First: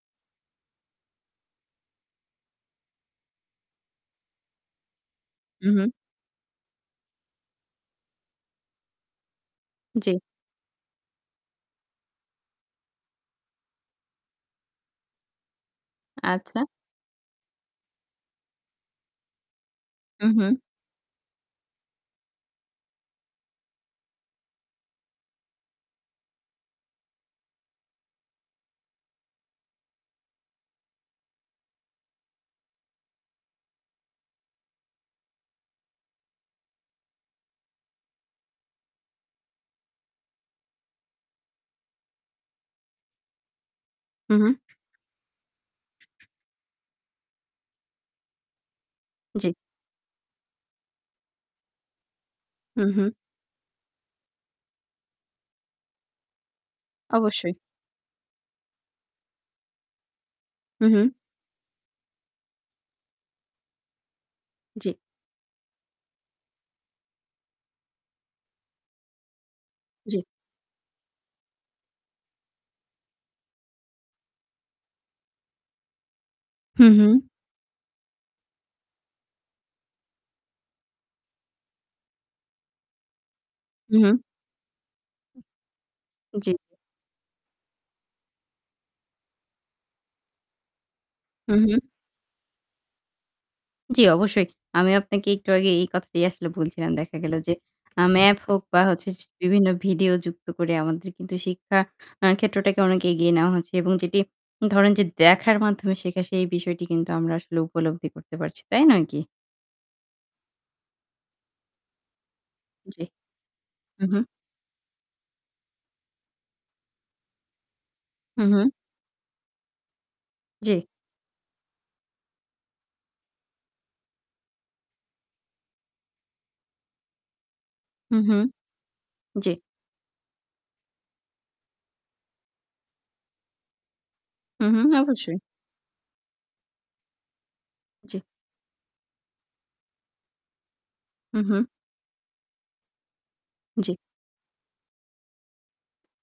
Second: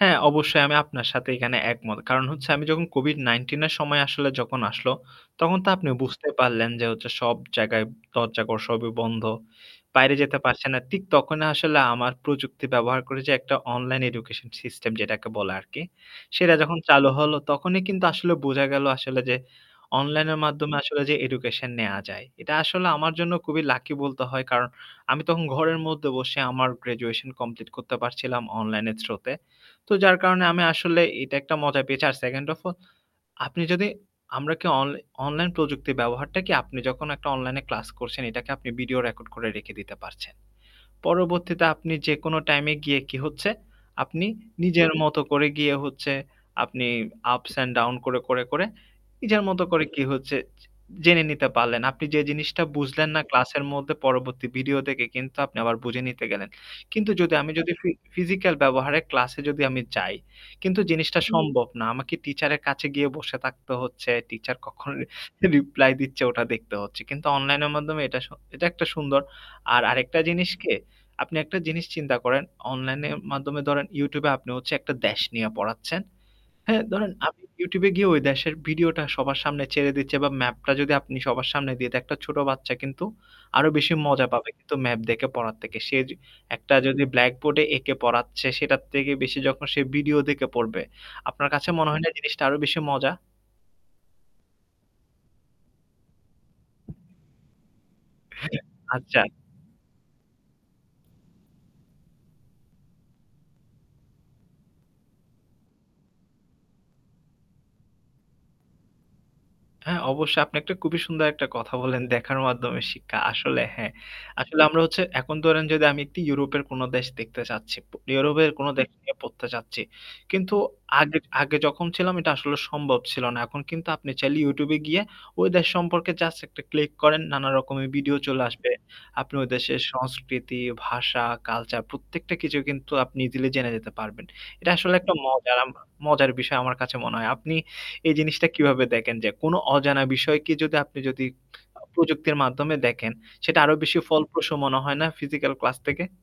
হ্যাঁ। অবশ্যই আমি আপনার সাথে এখানে একমত। কারণ হচ্ছে আমি যখন COVID-19 এর সময় ,আসলে যখন আসলো। তখন তো হু, হু। আপনি বুঝতে পারলেন যে হচ্ছে সব জায়গায় দরজা ঘর সবই বন্ধ। জ্বী। বাইরে যেতে পারছে না। ঠিক তখনই আসলে আমার প্রযুক্তি ব্যবহার করে, যে একটা অনলাইন এডুকেশন সিস্টেম যেটাকে বলে আরকি। সেটা আচ্ছা। যখন চালু হল। তখনই কিন্তু আসলে বোঝা গেল, আসলে যে অনলাইনের উহু। মাধ্যমে আসলে যে এডুকেশন নেয়া যায়। এটা আসলে আমার জন্য খুবই লাকি বলতে হয়। কারণ আমি তখন ঘরের মধ্যে বসে আমার গ্র্যাজুয়েশন কমপ্লিট করতে পারছিলাম। অনলাইনের থ্র-তে। তো যার কারণে আমি আসলে এটা একটা মজা পেয়েছি। আর 2nd off all আপনি যদি আমরা কি অন অনলাইন প্রযুক্তির ব্যবহারটা কি আপনি যখন একটা অনলাইনে ক্লাস করছেন। এটাকে আপনি ভিডিও রেকর্ড করে রেখে দিতে পারছেন। পরবর্তীতে আপনি যেকোনো টাইমে গিয়ে কি হচ্ছে, আপনি হু, হু। নিজের মত করে গিয়ে হচ্ছে আপনি আপস অ্যান্ড ডাউন করে, করে, করে, নিজের জ্বী। মত করে কি হচ্ছে জে জেনে নিতে পারলেন। আপনি যে জিনিসটা হু, বুঝলেন হু। না ক্লাসের মধ্যে পরবর্তী ভিডিও দেখে কিন্তু আপনি আবার বুঝে নিতে গেলেন। কিন্তু যদি আমি অবশ্যই। যদি ফি ফিজিক্যাল ব্যবহারে ক্লাসে যদি আমি যাই, কিন্তু হু, হু। জিনিসটা সম্ভব না। আমাকে টিচারের কাছে গিয়ে বসে থাকতে হচ্ছে, টিচার জ্বী। কখনো রিপ্লাই দিচ্ছে ওটা দেখতে হচ্ছে। কিন্তু অনলাইনের মাধ্যমে এটা স এটা একটা সুন্দর। আর জ্বী। আরেকটা জিনিস কি? আপনি একটা জিনিস চিন্তা করেন। অনলাইনের মাধ্যমে ধরেন Youtube এ আপনি হচ্ছে একটা দেশ নিয়া পড়াচ্ছেন। হ্যাঁ, হু, হু। ধরেন আমি Youtube এ গিয়ে ওই দেশের ভিডিওটা সবার সামনে ছেড়ে দিচ্ছি। বা ম্যাপটা যদি আপনি সবার সামনে দিয়ে একটা ছোট বাচ্চা কিন্তু আরো বেশি হু ,হু। মজা পাবে কিন্তু ম্যাপ দেখে পড়ার থেকে। সে জ্বী। একটা যদি ব্ল্যাকবোর্ডে এঁকে পড়াচ্ছে সেটার থেকে বেশি। যখন সে ভিডিও দেখে পড়বে। আপনার হু, কাছে হু। মনে হয় না জিনিসটা আরো বেশি মজা? জ্বি। অবশ্যই। আমি আপনাকে একটু আগে এই কথাটাই আসলে বলছিলাম। দেখা গেল যে, আ ম্যাপ হোক। বা হচ্ছে আচ্ছা। বিভিন্ন ভিডিও যুক্ত করে, আমাদের কিন্তু শিক্ষা ক্ষেত্রটাকে অনেক এগিয়ে নেওয়া হচ্ছে। এবং যেটি ধরেন যে দেখার মাধ্যমে শেখা। সেই বিষয়টি কিন্তু আমরা আসলে উপলব্ধি করতে পারছি। তাই নয় কি? হ্যাঁ। অবশ্যই আপনি একটা খুবই সুন্দর একটা কথা বলেন দেখার মাধ্যমে জ্বী। শিক্ষা। আসলে হ্যাঁ। হু, হু। আসলে আমরা হচ্ছে, এখন ধরেন যদি আমি ইউরোপের কোন দেশ দেখতে চাচ্ছি, হু, ইউরোপের কোন হু। দেশ নিয়ে পড়তে চাচ্ছি। কিন্তু জ্বী। আগে আগে যখন ছিলাম এটা আসলে সম্ভব ছিল না। এখন কিন্তু আপনি চ্যানেল Youtube এ গিয়ে ওই দেশ সম্পর্কে জাস্ট একটা ক্লিক করেন। নানা রকমের ভিডিও হু ,হু। চলে আসবে। আপনি ওই জ্বী। দেশের সংস্কৃতি, ভাষা, কালচার প্রত্যেকটা কিছু কিন্তু আপনি দিলে জেনে যেতে পারবেন। এটা হুম, হুম, আসলে একটা অবশ্যই। মজার আমা মজার বিষয়। আমার কাছে মনে হয়। আপনি এই জ্বী। জিনিসটা কিভাবে দেখেন? যে কোন অজানা বিষয়কে যদি আপনি যদি হু, হু। প্রযুক্তির মাধ্যমে দেখেন। সেটা আরো জ্বী। বেশি ফলপ্রস মনে হয় না ফিজিক্যাল ক্লাস থেকে?